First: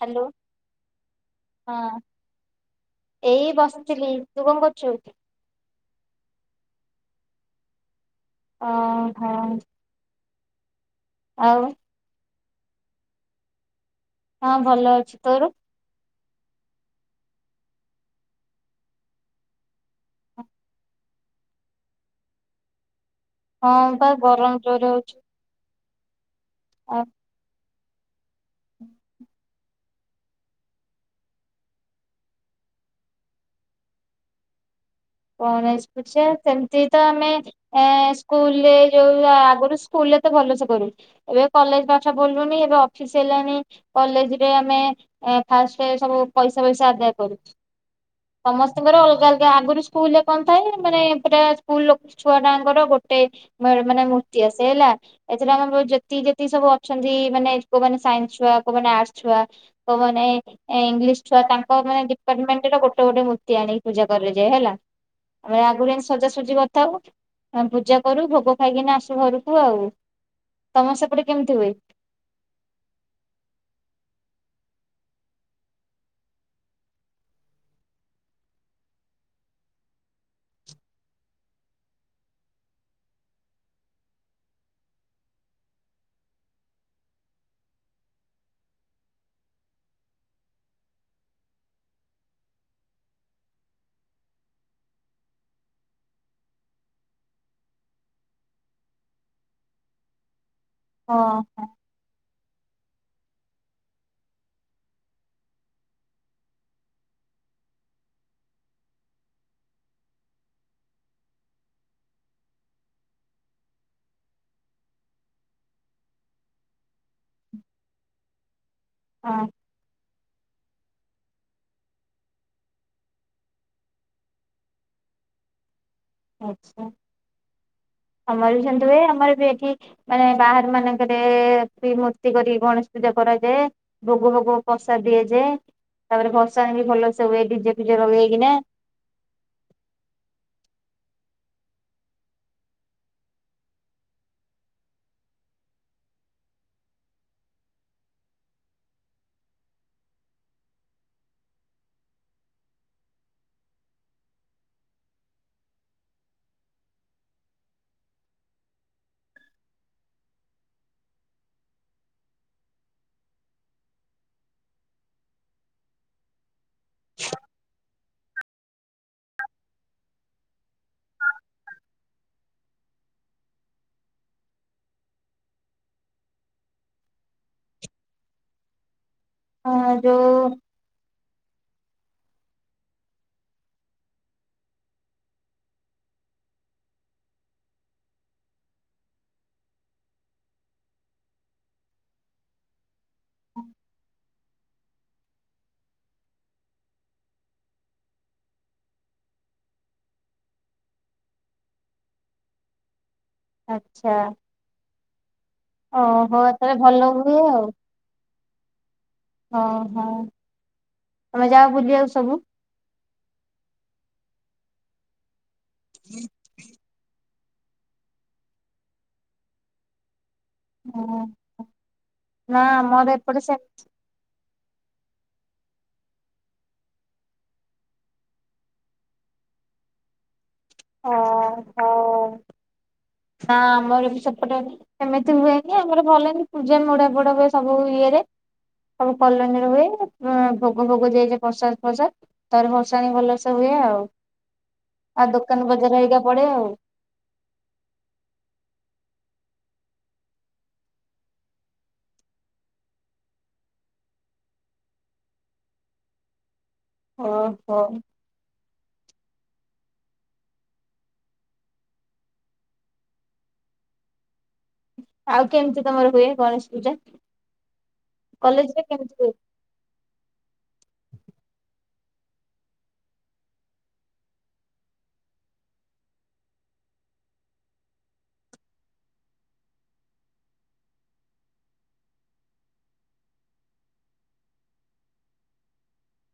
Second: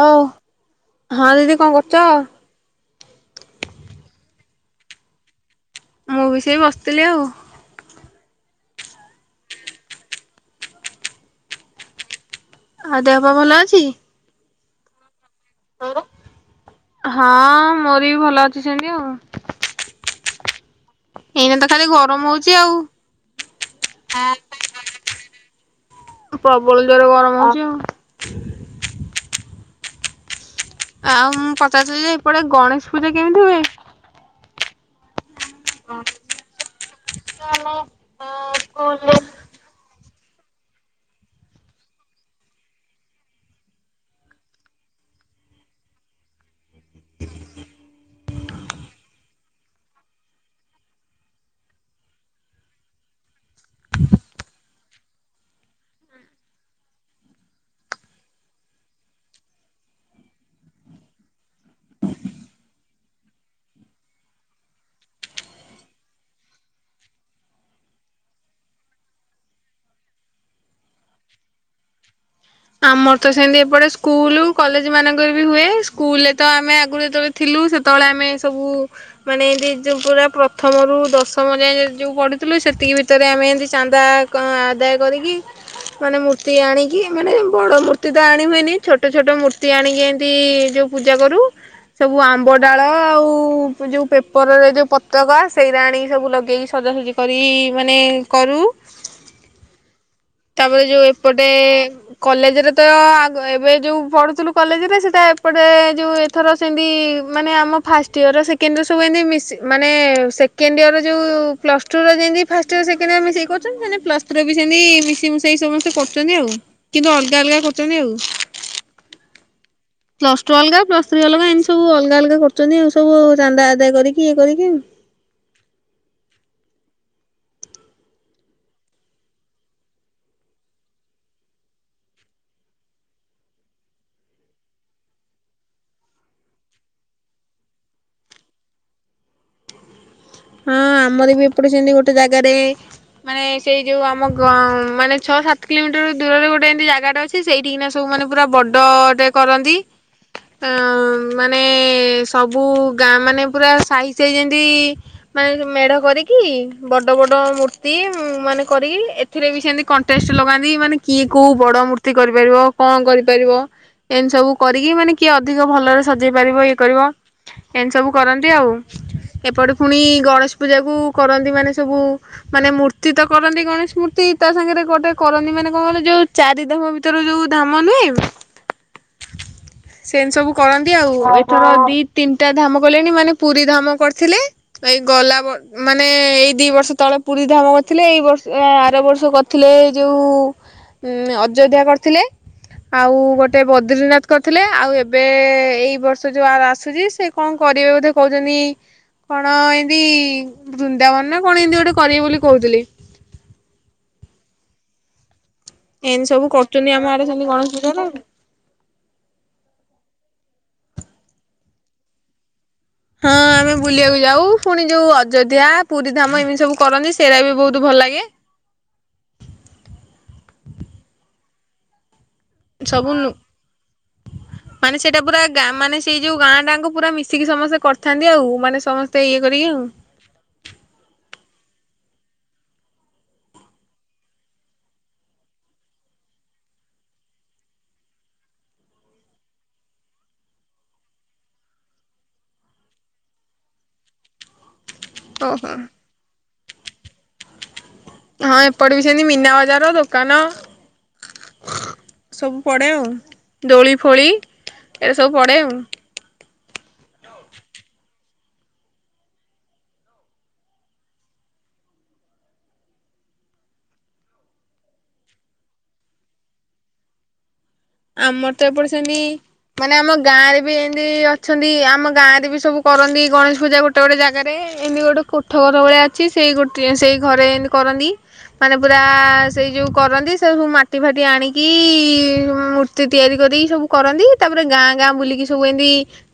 Hello ହଁ ଦିଦି କଣ କରୁଛ? ହଁ। ଏଇ ବସିଥିଲି ତୁ କଣ କରୁଛୁ? ମୁଁ ବି ସେଇ ବସିଥିଲି ଆଉ। ଓ ହଁ। ଆଉ। ଆଉ ଦେହପା ଭଲ ଅଛି? ହଁ ଭଲ ଅଛି ତୋର? ହଁ ମୋର ବି ଭଲ ଅଛି ସେନ୍ତି ଆଉ। ଏଇନା ତ ଖାଲି ଗରମ ହଉଛି ଆଉ। ହଁ ପା ଗରମ ଜୋରେ ହଉଛି। ପ୍ରବଳ ଯୋର ଗରମ ହଉଛି ଆଉ। ହୁଁ ଆଉ ମୁଁ ପଚାରୁଥିଲି ଯେ ହେପଟେ ଗଣେଶ ପୂଜା କେମିତି ହୁଏ? ଗଣେଶ ପୂଜା ସେମତି ତ ଆମେ ଆମ ଏ ସ୍କୁଲରେ ଯୋଉ ଆଗରୁ ସ୍କୁଲରେ ତ ଭଲସେ କରୁ ଏବେ କଲେଜ ପାଠ ପଢି ଲୁନି ଏବେ ଅଫିସ ହେଲାଣି କଲେଜରେ ଆମେ ଫାଷ୍ଟ ସବୁ ପଇସା ପଇସା ଆଦାୟ କରୁ। ସମସ୍ତଙ୍କର ଅଲଗା ଅଲଗା ଆଗରୁ ସ୍କୁଲରେ କଣ ଥାଏ ମାନେ ପୁରା ସ୍କୁଲ ଛୁଆ ଟାଙ୍କର ଗୋଟେ ମ ମାନେ ମୂର୍ତ୍ତି ଆସେ ହେଲା। ଏଥିରେ ଆମର ଯେତିକି ଯେତି ସବୁ ଅଛନ୍ତି ମାନେ କୋଉମାନେ ସାଇନ୍ସ ଛୁଆ କୋଉମାନେ ଆର୍ଟସ ଛୁଆ। କଉମାନେ ଏ ଇଂଲିଶ ଛୁଆ ତାଙ୍କ ମାନେ ଡିପାର୍ଟମେଟ ର ଗୋଟେ ଗୋଟେ ମୂର୍ତ୍ତି ଆଣିକି ପୂଜା କରାଯାଏ ହେଲା। ଆମେ ଆଗରୁ ଆସି ସଜାସଜି କରିଥାଉ ଆମେ ପୂଜା କରୁ ଭୋଗ ଖାଇକିନା ଆସୁ ଘରକୁ ଆଉ। ତମ ସେପଟେ କେମିତି ହୁଏ? ଆମର ତ ସେମିତି ଏପଟେ ସ୍କୁଲ କଲେଜ ମାନଙ୍କରେ ବି ହୁଏ ସ୍କୁଲ ରେ ତ ଆମେ ଆଗରୁ ଯେତବେ ଥିଲୁ ସେତେବେଳେ ଆମେ ସବୁ ମାନେ ଏମତି ଯଉ ପୂରା ପ୍ରଥମରୁୁ ଦଶମ ଯାଏ ଯୋଉ ପଢୁଥିଲୁ ସେତିକି ଭିତରେ ଆମେ ଏମତି ଚାନ୍ଦା କଣ ଆଦାୟ କରିକି ମାନେ ମୂର୍ତ୍ତି ଆଣିକି ମାନେ ବଡ ମୂର୍ତ୍ତି ତ ଆଣି ହୁଏନି ଛୋଟ ଛୋଟ ମୂର୍ତ୍ତି ଆଣିକି ଏମିତି ଯୋଉ ପୂଜା କରୁ। ସବୁ ଆମ୍ବ ଡାଳ ଆଉ ଯେଉ ପେପରରେ ଯେଉଁ ପତକା ସେଇଟା ଆଣିକି ସବୁ ଲଗେଇକି ସଜା ସଜି କରିକି ମାନେ କରୁ ତାପରେ ଯୋଉ ହଁ ଏପଟେ କଲେଜରେ ତ ଆଗ ଏବେ ଯୋଉ ପଢୁଥିଲୁ କଲେଜରେ ସେଟା ଏପଟେ ଯୋଉ ଏଥର ସେମିତି ମାନେ ଆମ ଫାଷ୍ଟ ଇୟର ସେକେଣ୍ଡ ଇଅର ସବୁ ଏମିତି ମିସିକି ମାନେ ସେକେଣ୍ଡ ଇୟର ଯେଉଁ ପ୍ଲସ୍ ଟୁର ଯେମି ଫାଷ୍ଟ ଇୟର ସେକଣ୍ଡ ୟର ମି ସେଇ ମିଶାକି କରୁଛନ୍ତି ସେମତି ପ୍ଲସଥ୍ରୀ ର ବି ସେମତି ମିସେଇ ମିଶାକି ସମସ୍ କରୁଛନ୍ତି ଆଉ କିନ୍ତୁ ଅଲଗା ଅଲଗା କରୁଛନ୍ତି ଆଉ। ହଁ। ପ୍ଲସ ଟୁ ଅଲଗା ପ୍ଲସ ଥ୍ରୀ ଅଲଗା ଏନ୍ତି ସବୁ ଅଲଗା ଅଲଗା କରୁଛନ୍ତି ଆଉ ସବୁ ଚାନ୍ଦା ଆଦା କରିକି ଇଏ କରିକି। ଆଚ୍ଛା। ଆମର ବି ସେମତି ହୁଏ ଆମର ବି ଏଠି ମାନେ ବାହାର ମାନଙ୍କରେ ଏମତି ମୂର୍ତ୍ତି କରିକି ଗଣେଶ ପୂଜା କରାଯାଏ। ଭୋଗ ଭୋଗ ପ୍ରସାଦ ଦିଆଯାଏ। ତାପରେ ଭସାଣ ବି ଭଲସେ ହୁଏ ଡିଜେ ଫିଜେ ଲଗେଇକିନା। ହଁ ଆମର ବି ଏପଟେ ସେନ୍ତି ଗୋଟେ ଜାଗାରେ ମାନେ ସେଇ ଯୋଉ ଆମ ଗ ମାନେ ଛଅ ସାତ କିଲୋମିଟର ଦୂରରେ ଗୋଟେ ଏମତି ଜାଗାଟା ଅଛି ସେଇଠିକିନା ସବୁମାନେ ପୁରା ବଡ଼ଟେ କରନ୍ତି। ଅଁ ମାନେ ସବୁ ଗାଁ ମାନେ ପୁରା ସାହି ସାହି ଯେନ୍ତି ମାନେ ମେଢ କରିକି ବଡ ବଡ ମୂର୍ତ୍ତି ମାନେ କରିକି ଏଥିରେ ବି ସେମତି କଣ୍ଟେଷ୍ଟ ଲଗାନ୍ତି ମାନେ କିଏ କୋଉ ବଡ ମୂର୍ ର୍ତ୍ତି କରିପାରିବ କଣ କରିପାରିବ। ଏନ୍ତି ସବୁ କରିକି ମାନେ କିଏ ଅଧିକ ଭଲରେ ସଜେଇ ପାରିବ ଇଏ କରିବ। ଏନ୍ତି ସବୁ କରନ୍ତି ଆଉ ଏପଟେ ପୁଣି ଗଣେଶ ପୂଜାକୁ କରନ୍ତି ମାନେ ସବୁ ମାନେ ମୂର୍ତ୍ତି ତ କରନ୍ତି ଗଣେଶ ମୂର୍ତ୍ତି ତା ସାଙ୍ଗରେ ଗୋଟେ କରନ୍ତି ମାନେ କଣ କହିଲ ଯୋଉ ଚାରିଧାମ ଭିତରୁ ଯୋଉ ଧାମ ନୁହେଁ, ଅ ଯୋଉ ସେନ୍ତି ସବୁ କର ଏନ୍ତି ଆଉ। ଏଥର ଦି ତିନିଟା ଧାମ କଲେଣି ମାନେ ପୁରୀ ଧାମ କରିଥିଲେ। ଏଇ ଗଲା ବ ମାନେ ଏଇ ଦି ବର୍ଷ ତଳେ ପୁରୀ ଧାମ କରିଥିଲେ। ଏଇ ବର୍ଷ ଆର ବର୍ଷ କର୍ ଥିଲେ ଯୋଉ ଅଯୋଧ୍ୟା କରିଥିଲେ। ଆଉ ଗୋଟେ ବଦ୍ରିନାଥ କରିଥିଲେ। ଆଉ ଏବେ ଏଇ ବର୍ଷ ଯୋଉ ଆ ଆସୁଚି ସେ କଣ କରିବେ ବୋଧେ କହୁଛନ୍ତି ହଁ ଏନ୍ତି ବୃନ୍ଦାବନ ନା କଣ ଏନ୍ତି ଗୋଟେ କରିବେ ବୋଲି କହୁଥିଲେ। ଆଚ୍ଛା। ଏନ୍ତି ଓହୋ ସବୁ ତାହେଲେ କରୁଛନ୍ତିି ଭଲ ଆମ ଆଡେ ହୁଏ ସେମତି ଗଣେଶ ପୂଜାରେ। ଅଁ ହଁ। ତମେ ଯାଅ ବୁଲି ବାକୁ ସବୁ? ହଁ ଆମେ ବୁଲିବାକୁ ଯାଉ। ପୁଣି ଯୋଉ ଅଯୋଧ୍ୟା ପୁରୀଧାମ ଏମିତି ସବୁ କରନ୍ତି ସେରା ବି ବହୁତ ଭଲ ଲାଗେ। ହଁ। ନା ଆମର ଏପଟେ ସେନ୍ ହ [inaudible] ମାନେ ସେଇଟା ପୁରା ଗାଁ ମାନେ ସେଇ ଯୋଉ ଗାଁ ଟା ଆଙ୍କ ପୁରା ମିଶିକି ସମସ୍ତେ କରିଥାନ୍ତି ଆଉ। ମାନେ ସମସ୍ତେ ଇଏ କରିକି ଆଉ। ଅ ହଁ। ହଁ ଆମର ବି ସେପଟେ ସେମିତି ହୁଏନି, ଆମର ଭଲ ହିଁ ପୂଜା ମେଢ ଫେଢ଼ ହୁଏ ସବୁ ଇଏରେ। ସବୁ କଲୋନୀର ହୁଏ। ଭୋଗ ଭୋଗ ଦିଆଯାଏ ପ୍ରସାଦ ଫ୍ରସାଦ। ତାପରେ ଭସାଣି ଭଲସେ ହୁଏ ଆଉ। ଆଉ ଦୋକାନ ଓହୋ ବଜାର ହେରିକା ପଡେ ଆଉ। ହଁ ଏପଟେ ବି ସେନ୍ତି ମୀନା ବଜାର ଦୋକାନ ସବୁ ପଡେ ଆଉ। ଦୋଳି ଫୋଳି ଏଇରା ସବୁ ପଡେ ଆଉ। ଓହୋ। ଆଉ କେନ୍ତି ତମର ହୁଏ ଗଣେଶ ପୂଜା? ଆମର ତ କଲେଜରେ ଏପଟେ କେମିତି ସେନ୍ତି ହୁଏ? ମାନେ ଆମ ଗାଁରେ ବି ଏନ୍ତି ଅଛନ୍ତି, ଆମ ଗାଁ ରେ ବି ସବୁ କରନ୍ତି ଗଣେଶ ପୂଜା ଗୋ ଗୋଟେ ଗୋଟେ ଜାଗାରେ, ଏମିତି ଗୋଟେ କୋଠ ଘର ଭଳିଆ ଅଛି ସେଇ ଗୋଟେ ସେଇ ଘରେ ଏନ୍ତି କରନ୍ତି। ମାନେ ପୁରା ସେଇ ଯୋଉଁ କରନ୍ତି ସେ ସବୁ ମାଟି ଫାଟି ଆଣିକି ମୂର୍ ମୂର୍ତ୍ତି ତିଆରି କରିକି ସବୁ କରନ୍ତି। ତାପରେ ଗାଁ ଗାଁ ବୁଲିକି ସବୁ ଏନ୍ତି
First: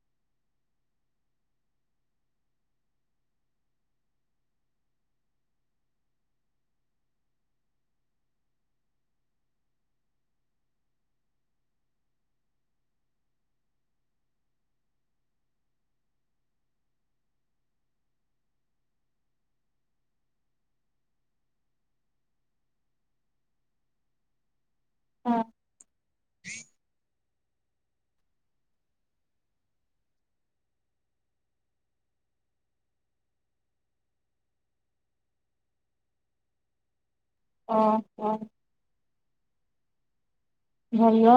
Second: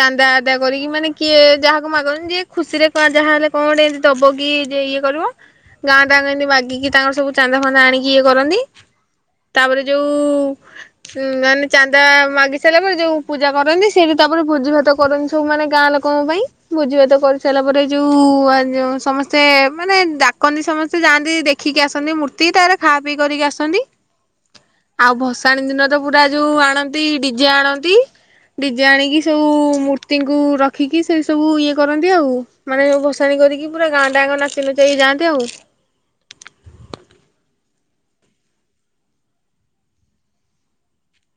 ଚାନ୍ଦା ଆଦାୟ କରିକି ମାନେ କିଏ ଯାହାକୁ ମାଗନ୍ତି ଯିଏ ଖୁସି ରେ ଯାହା ହେଲେ କଣ ଟିକେ ଦବ କିି ଇଏ କରିବ। ଗାଁ ଟାଁ ଏମତି ମାଗିକି ତାଙ୍କର ସବୁ ଚାନ୍ଦା ଫାନ୍ଦା ଆଣିକି ଇଏ କରନ୍ତି। ତାପରେ ଯୋଉ ଉଁ ମାନେ ଚାନ୍ଦା ମାଗି ସାରିଲା ପରେ ଯୋଉ ପୂଜା କରନ୍ତି। ସେଇଠି ତାପରେ ଭୋଜି ଭାତ କରନ୍ତି ସବୁ ମାନେ ଗାଁ ଲୋକଙ୍କ ପାଇଁ। ଭୋଜି ଭାତ କରିସାରିଲା ପରେ ଯୋଉ ଯଉ ସମସ୍ତେ ମାନେ ଡାକନ୍ତି ସମସ୍ତେ ଯାଆନ୍ତି ଦେଖ ଖିକି ଆସନ୍ତି ମୂର୍ତ୍ତି ତାପରେ ଖା ପିଇ କରିକି ଆସନ୍ତି। ଆଉ ହଁ ଭସାଣି ଦିନ ତ ପୁରା ଯୋଉ ଆଣନ୍ତି ଡିଜେ ଆଣନ୍ତି। ଡିଜେ ଆଣିକି ସବୁ ମୂର୍ତ୍ତିଙ୍କୁ ରଖିକି ସେ ସବୁ ଇଏ କରନ୍ତି ଆଉ। ମାନେ ଭସାଣି କରିକି ପୁରା ଗାଁଟାଁ ଆଙ୍ଗ ନାଚି ନୁଚାକି ଯାଆନ୍ତି ଆଉ। ହଁ ହଁ ଭଲ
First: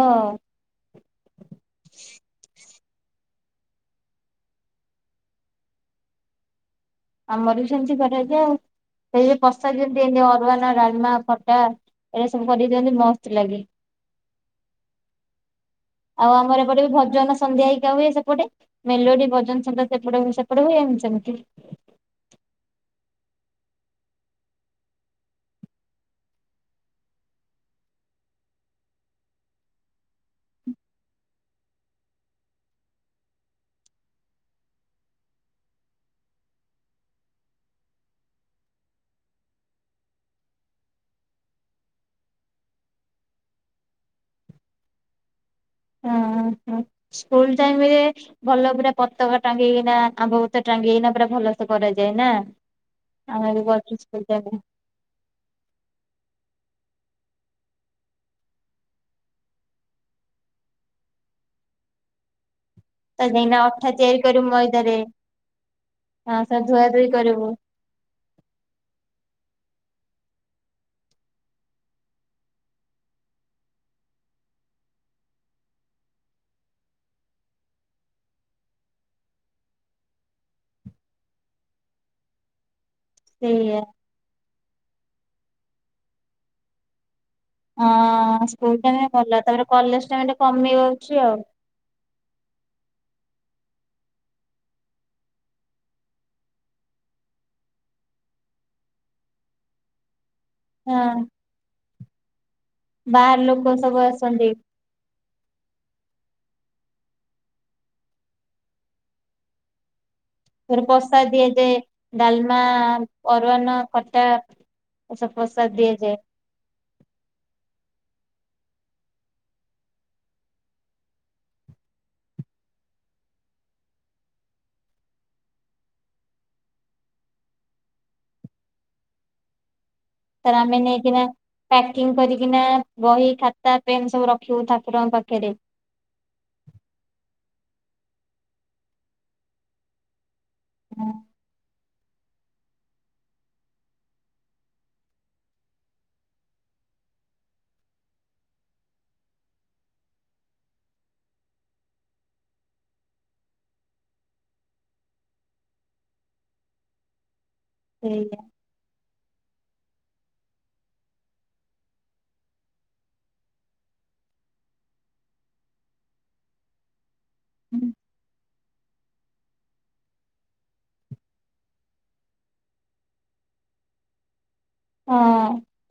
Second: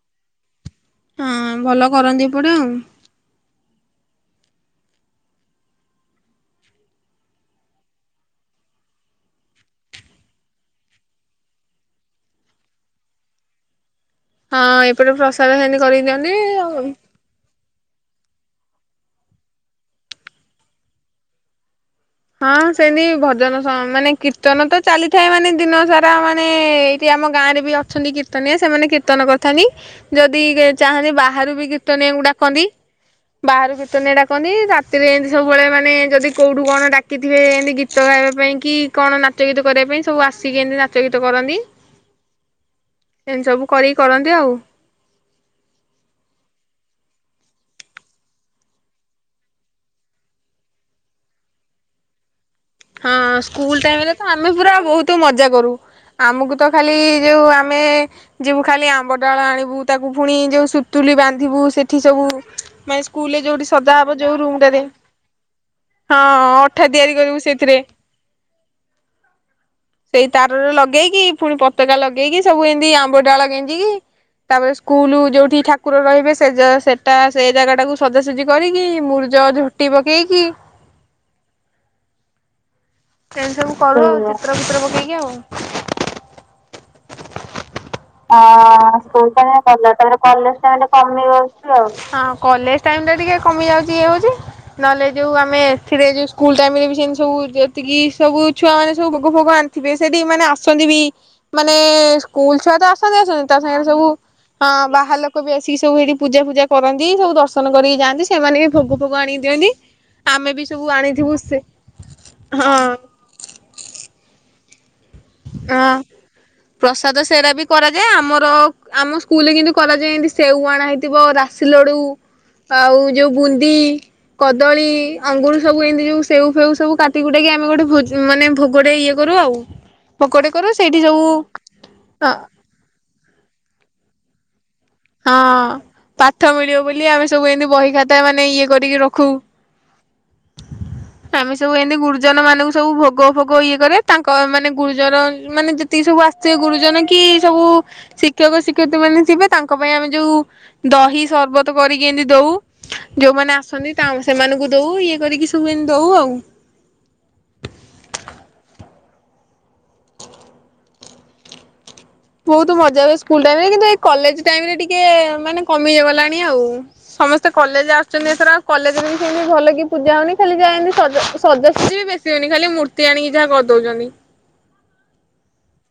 ହଁ ଭଲ କରନ୍ତି ଏପଟେ ଆଉ। ଆମର ବି ସେମିତି କରା [unintelligible] ଯାଏ ଆଉ ସେଇ ପଷା ଯେମିତି ଏମ ଅରୁୱାନ ଡାଲମା ଖଟା ଏଇଟା ସବୁ କରି ଦିଅନ୍ତି ମସ୍ତ ଲାଗେ। ହଁ ଏପଟେ ପ୍ରସାଦ ସେମିତି କରିକି ଦିଅନ୍ତି ଆଉ ଆମର ଏପଟେ ବି ଭଜନ ସନ୍ଧ୍ୟା ହେଇକା ହୁଏ। ସେ ସେପଟେ ମେଲୋଡି ଭଜନ ସଧ୍ୟା ସେପଟ ସେପଟ ହୁଏ ଏମିତି ସେମିତି। ହଁ ସେମିତି ଭଜନ ମାନେ କୀର୍ତ୍ତନ ତ ଚାଲିଥାଏ ମାନେ ଦିନ ସାରା ମାନେ ଆମ ଗାଁରେ ବି ଅଛନ୍ତି କୀର୍ତ୍ତନିଆ ସେମାନେ କୀର୍ତ୍ତନ କରିଥାନ୍ତି। ଯଦି ଚାହାଁନ୍ତି ବାହାରୁ ବି କୀର୍ତ୍ତନୀୟା ଙ୍କୁ ଡାକନ୍ତି। ବାହାରୁ କିର୍ତନୀୟା ଡାକନ୍ତି ରାତିରେ ଏମିତି ସବୁବେଳେ ମନେ ଯଦି କୋଉଠୁ କଣ ଡା କିଥିବେ ଏମିତି ଗୀତ ଗାଇବା ପାଇଁ କି କଣ ନାଚ, ଗୀତ କରିବା ପାଇଁ ସବୁ ଆସିକି ଏମିତି ନାଚ, ଗୀତ କରନ୍ତି। ଏମିତି ସବୁ କରିକି କରନ୍ତି ଆଉ। ହଁ ହଁ ସ୍କୁଲ ଟାଇମ ରେ ଭଲ ପୁରା ପତକା ଟାଙ୍ଗିକିନା ଆମ୍ବ ପତ୍ର ଟାଙ୍ଗିିଗିନା ପୁରା ଭଲ ସେ କରାଯାଏ ନା? ହଁ ଆମେ ବି ସ୍କୁଲ କରିଛୁ ଟାଇମରେ ତ ଆମେ ପୁର ବହୁତ ମଜା କରୁ। ଆମକୁ ତ ଖାଲି ଯେଉଁ ଆମେ ଯିବୁ ଖାଲି ଆମ୍ବ ଡାଳ ଆଣିବୁ ତାକୁ ପୁଣି ଯୋଉ ସୁତୁଲି ବାନ୍ଧିବୁ ସେଠି ସବୁ ମାନ ତ ସ୍କୁଲରେ ଯାଇକିନା ଯୋଉଠି ଅଠା ସଜା ହବ ତିଆରି ଯୋଉ କରିବୁ ରୁମ ଟାରେ ମଇଦାରେ ହଁ ଅଠା ତିଆରି କରିବୁ ସେଠି। ରେ ସେଇ ତାରରେ ଲଗେଇକି ପୁଣି ପତକା ଲଗେଇକି ସବୁ ଏମିତି ଆମ୍ବ ଡାଳ ଗେଞ୍ଜିକି ତାପରେ ସ୍କୁଲ ଯଉଠି ଠାକୁର ରହିବେ ସେ ସେଟା ସେ ଜାଗା ଟାକୁ ସଜାସଜି କରିକି ମୂର୍ଜ, ଝୋ - ଟି ପକେଇକି ସେମିତି ସବୁ ସେଇଆ କରୁ ଆଉ ଚିତ୍ର ଫିତ୍ର ପକେଇକି ଆଉ। ହଁ ହଁ ସ୍କୁଲ ହଁ ଟାଇମରେ ସ୍କୁଲ ଭଲ ଟ କ କଲେଜ ତାପରେ ଟାଇମରେ କଲେଜ ଟ କମିଯାଉଛି ଆଉ କମିିବାଉ [unintelligible] ହଁ କଲେଜ ଟାଇମରେ ଟିକେ କମି ଯାଉଛି ଇଏ ହଉଛି। ନହେଲେ ଯୋଉ ଆମେ ଏଥିରେ ଯୋଉ ସ୍କୁଲ ଟାଇମ ରେ ସେମତି ସବୁ ଯେତିକି ସବୁ ଛୁଆ ମାନେ ସବୁ ଭୋକ ଫୋଗ ଆନ୍ ଥିବେ ସେଠି ମାନେ ଆସନ୍ତି ବି ହଁ ମାନେ ସ୍କୁଲ ଛୁଆ ତ ଆସନ୍ତି ବାହାର ଆସନ୍ତି ତା ଲୋକ ସାଙ୍ଗରେ ସବୁ ଆସନ୍ତି ବାହାର ଲୋକ ବି ଆସିକି ସବୁ ସେଠି ପୂଜା ଫୂଜା କରନ୍ତି, ସବୁ ଦର୍ଶନ କରିକି ଯାଆନ୍ତି। ସେମାନେ ବି ଭୋଗ ଫୋଗ ଆଣିକି ଦିଅନ୍ତି। ହ [inaudible] ତାପରେ ପ୍ରସାଦ ଦିଆଯାଏ ଡାଲମା ହଁ ଅରୁଆ ନା ଖଟା ଏସବୁ ପ୍ରସାଦ ଦିଆଯାଏ। ହଁ ପ୍ରସାଦ ସେରା ବି କରାଯାଏ। ଆମର ଆମ ସ୍କୁଲରେ କିନ୍ତୁ କରାଯାଏ ଏମିତି ସେଉ ଆଣା ହେଇଥିବ ରା ସିଲଡ଼ୁ ଆଉ ଯଉ ବୁନ୍ଦି। କଦଳୀ ଅଙ୍ଗୁରୁ ସବୁ ଏମିତି ଯୋଉ ସେ ଫେଉ ସବୁ କାଟି କୁୁଟାକି ଆମେ ଗୋଟେ ଭୋଜ ମାନେ ଭୋଗରେ ଇଏ। କରୁ ଆଉ। ଭୋଗଟେ ତାର କରୁ ଆମେ ସେଇଠି ନେଇକିନା ସବୁ ପ୍ୟାକିଂ କରିକିନା ବହି ଖାତା ପେନ୍ ସବୁ ରଖିବୁ ଠାକୁରଙ୍କ ପାଖେରେ। ହଁ ପାଠ ମିଳିବ ବୋଲି ଆମେ ସବୁ ଏମିତି ବହି ଖାତା ମାନେ ଇଏ କରିକି ରଖୁ। ହଁ। ଆମେ ସବୁ ଏମିତି ଗୁରୁଜନ ମାନଙ୍କୁ ସବୁ ଭୋଗ ଭୋଗ ଇଏ କରେ ତାଙ୍କ ମାନେ ଗୁରୁଜନ ମାନେ ଯେ ତିକି ସବୁ ଆସିଥିବେ ଗୁରୁଜନ କି ସବୁ ଶିକ୍ଷକ ଶିକ୍ଷୟିତ୍ରୀ ମାନେ ଥିବେ ତାଙ୍କ ପାଇଁ ଆମେ ଯୋଉ ଦହି ସର୍ବତ କରିକି ଏମିତି ଦଉ। ଯୋଉମାନେ ଆସନ୍ତି ତାଉଁ ସେମାନଙ୍କୁ ଦଉ ଇଏ କରିକି ସବୁ ଏମିତି ଦଉ ଆଉ। ସେଇଆ। ବହୁତ ମଜା ହୁଏ ସ୍କୁଲ ଟାଇମ ରେ କିନ୍ତୁ ଏଇ କଲେଜ ଟାଇମ ରେ ଟିକେ ମାନେ କମି ଗଲାଣି ଆଉ। ସମସ୍ତେ କଲେଜ ଆସ ଛନ୍ତି ଏଥର ଆଉ କଲେଜରେ ବି ସେମିତି ଭଲ କି ପୂଜା ହଉନି ଖାଲି ଯା ଏମିତି ସଜ ସଜ୍ଜାସଜ୍ଜୀ ବି ବେଶ ହଉନି ଖାଲି ମୂର୍ତ୍ତ ତି ଆଣିକି ଯାହା କରିଦଉଛନ୍ତି। ହଁ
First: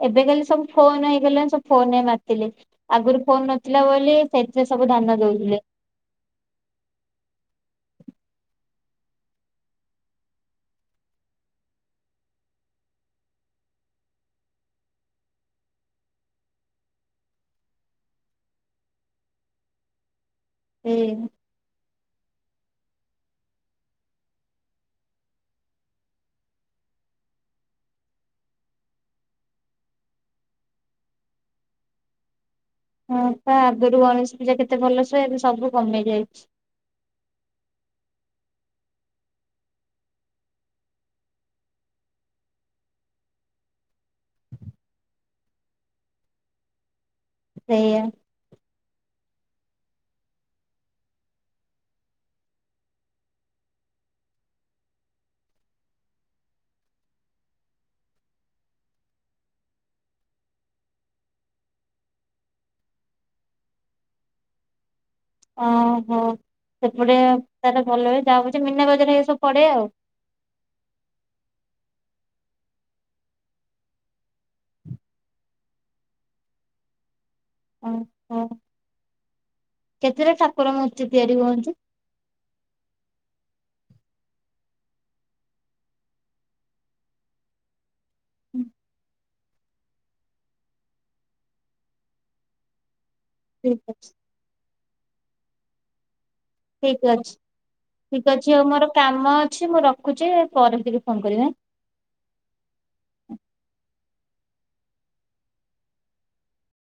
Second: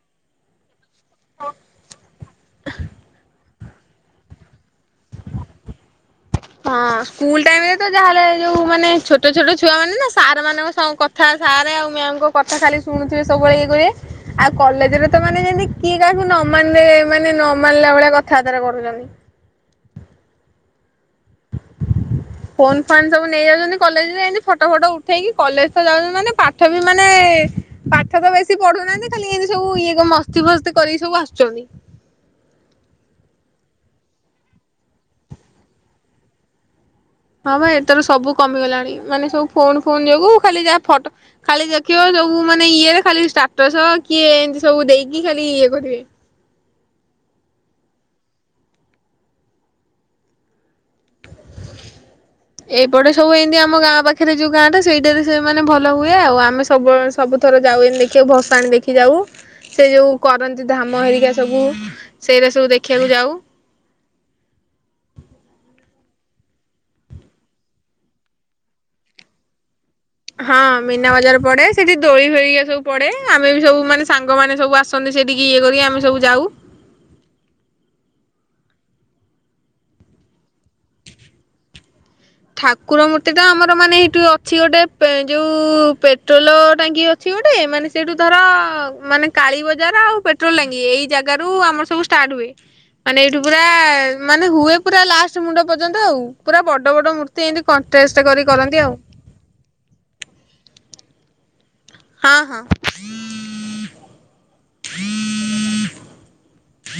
ଏବେ ଖାଲି ସବୁ ଫୋନ୍ ହେଇଗଲାଣି ସବୁ ଫୋନ୍ ରେ ମାତିିଲେ ଆଗରୁ ଫୋନ୍ ନ ଥିଲା ବୋଲି ସେଥିରେ ସବୁ ଧାନ ଦଉଥିଲେ। ହଁ ସ୍କୁଲ ଟାଇମ୍ ରେ ତ ଯାହାଲେ ଯୋଉ ମାନେ ଛୋଟ ଛୋଟ ଛୁଆ ମାନେ ନା ସାର୍ ମାନଙ୍କ ସହଁ କ କଥା ସାର୍ ଆଉ ମ୍ୟାାମ୍ ଙ୍କ କଥା ଖାଲି ଶୁଣୁଥିବେ ସବୁବେଳେ ଇଏ କରିବେ ଆଉ କଲେଜରେ ତ ମାନେ ଯେମିତି କିଏ କାହାକୁ ନ ମାନିଲେ ମାନେ ନ ମାନିଲା ଭଳିଆ କଥାବାର୍ତ୍ତା ରା କରୁଛନ୍ତି। [unintelligible] ଫୋନ ଫାନ୍ ସବୁ ନେଇଯାଉଛନ୍ତି କଲେଜରେ ଏମତି ଫଟ ଫଟ ଉଠେଇକି କଲେଜ ତ ଯାଉଛନ୍ତି ମାନେ ପାଠ ବି ମାନେ ପାଠ ତ ବେଶୀ ପାଢ଼ୁ ନାହାନ୍ତି ଖାଲି ଏନ୍ତୀ ସବୁ ଇଏ ମସ୍ତି ଫସ୍ତି କରିକି ସବୁ ଆସୁଛନ୍ତି। ହଁ ତ ଆଗୁରୁ ଗଣେଶ ପୂଜା କେତେ ଭଲସେ ହୁଏ ଏବେ ସବୁ କମି ଯାଇଛି। ହଁ ବା ଏଥର ସବୁ କମିଗଲାଣି ମାନେ ସବୁ ଫୋନ୍ ଫୋନ୍ ଯୋଗୁ ଖାଲି ଯାହା ଫଟ ଖାଲି ଦେଖିବ ସବୁ ମାନେ ଇଏରେ ଖାଲି ଷ୍ଟାଟର୍ସ କିଏ ଏମିତି ସବୁ ଦେଇକି ଖାଲି ଇଏ କରିବେ। ସେଇଆ। ଏଇପଟେ ସବୁ ଏମିତି ଆମ ଗାଁ ପାଖରେ ଯୋଉ ଗାଁ ଟା ସେଇଟାରେ ସେମାନେ ଭଲ ହୁଏ ଆଉ ଆମେ ସବୁବେଳେ ସବୁଥର ଯାଉ ଏମତୀ ଦେଖିବାକୁ ଭସାଣି ଦେଖି ଯାଉ ସେ ଯୋଉ କରନ୍ତି ଧାମ ହେରିକା ସବୁ। ସେଇରା ସବୁ ଦେଖିବାକୁ ଯାଉ। ଓହୋ ସେପଟେ ତାର ଭଲ ହୁଏ ଯାହା ହଉଛି ମିନା ବଜାର ହେରିକା ସବୁ ପଡ଼େ ଆଉ। ହଁ ମିନା ବଜାର ପଡ଼େ ସେଠି ଦୋଳି ଫୋଳି ଇଏ ସବୁ ପଡେ଼ ଆମେ ବି ସବୁ ମାନେ ସାଙ୍ଗମାନେ ସବୁ ଆସ ସନ୍ତି ସେଠିକି ଇଏ କରିକି ଆମେ ସବୁ ଯାଉ। ଓ ହୋ କେତେଟା ଠାକୁର ମୁର୍ତି ତିଆରି ହୁଅନ୍ତି? ଠାକୁର ମୂର୍ତ୍ତି ତ ଆମର ମାନେ ଏଇଠୁ ଅଛି ଗୋଟେ ପେ ଯୋଉ ପେଟ୍ରୋଲ ଟାଙ୍କି ଅଛି ଗୋଟେ ମାନେ ସେଇଠୁ ଧର ମାନେ କାଳୀ ବଜାର ଆଉ ପେଟ୍ରୋଲ ଟାଙ୍ଗି ଏଇ ଜାଗାରୁ ଆମର ସବୁ ଷ୍ଟାର୍ଟ ହୁଏ ମାନେ ଏଇଠୁ ପୁରା ଠିକ୍ ଅଛି। ମାନେ ହୁଏ ପୁରା ଲାଷ୍ଟ ମୁଣ୍ଡ ପର୍ଯ୍ୟନ୍ତ ଆଉ ପୁରା ବଡ ଠିକ ବଡ ଅଛି ମୂର୍ତ୍ତି ଏମତି କଣ୍ଷ୍ଟେଷ୍ଟେ କରି କରନ୍ତି ଆଉ। ଛି ମୁଁ ରଖୁଛି ପରେ ଟିକି ଫୋନ କରିବି ଆଁ। ହଁ ହଁ।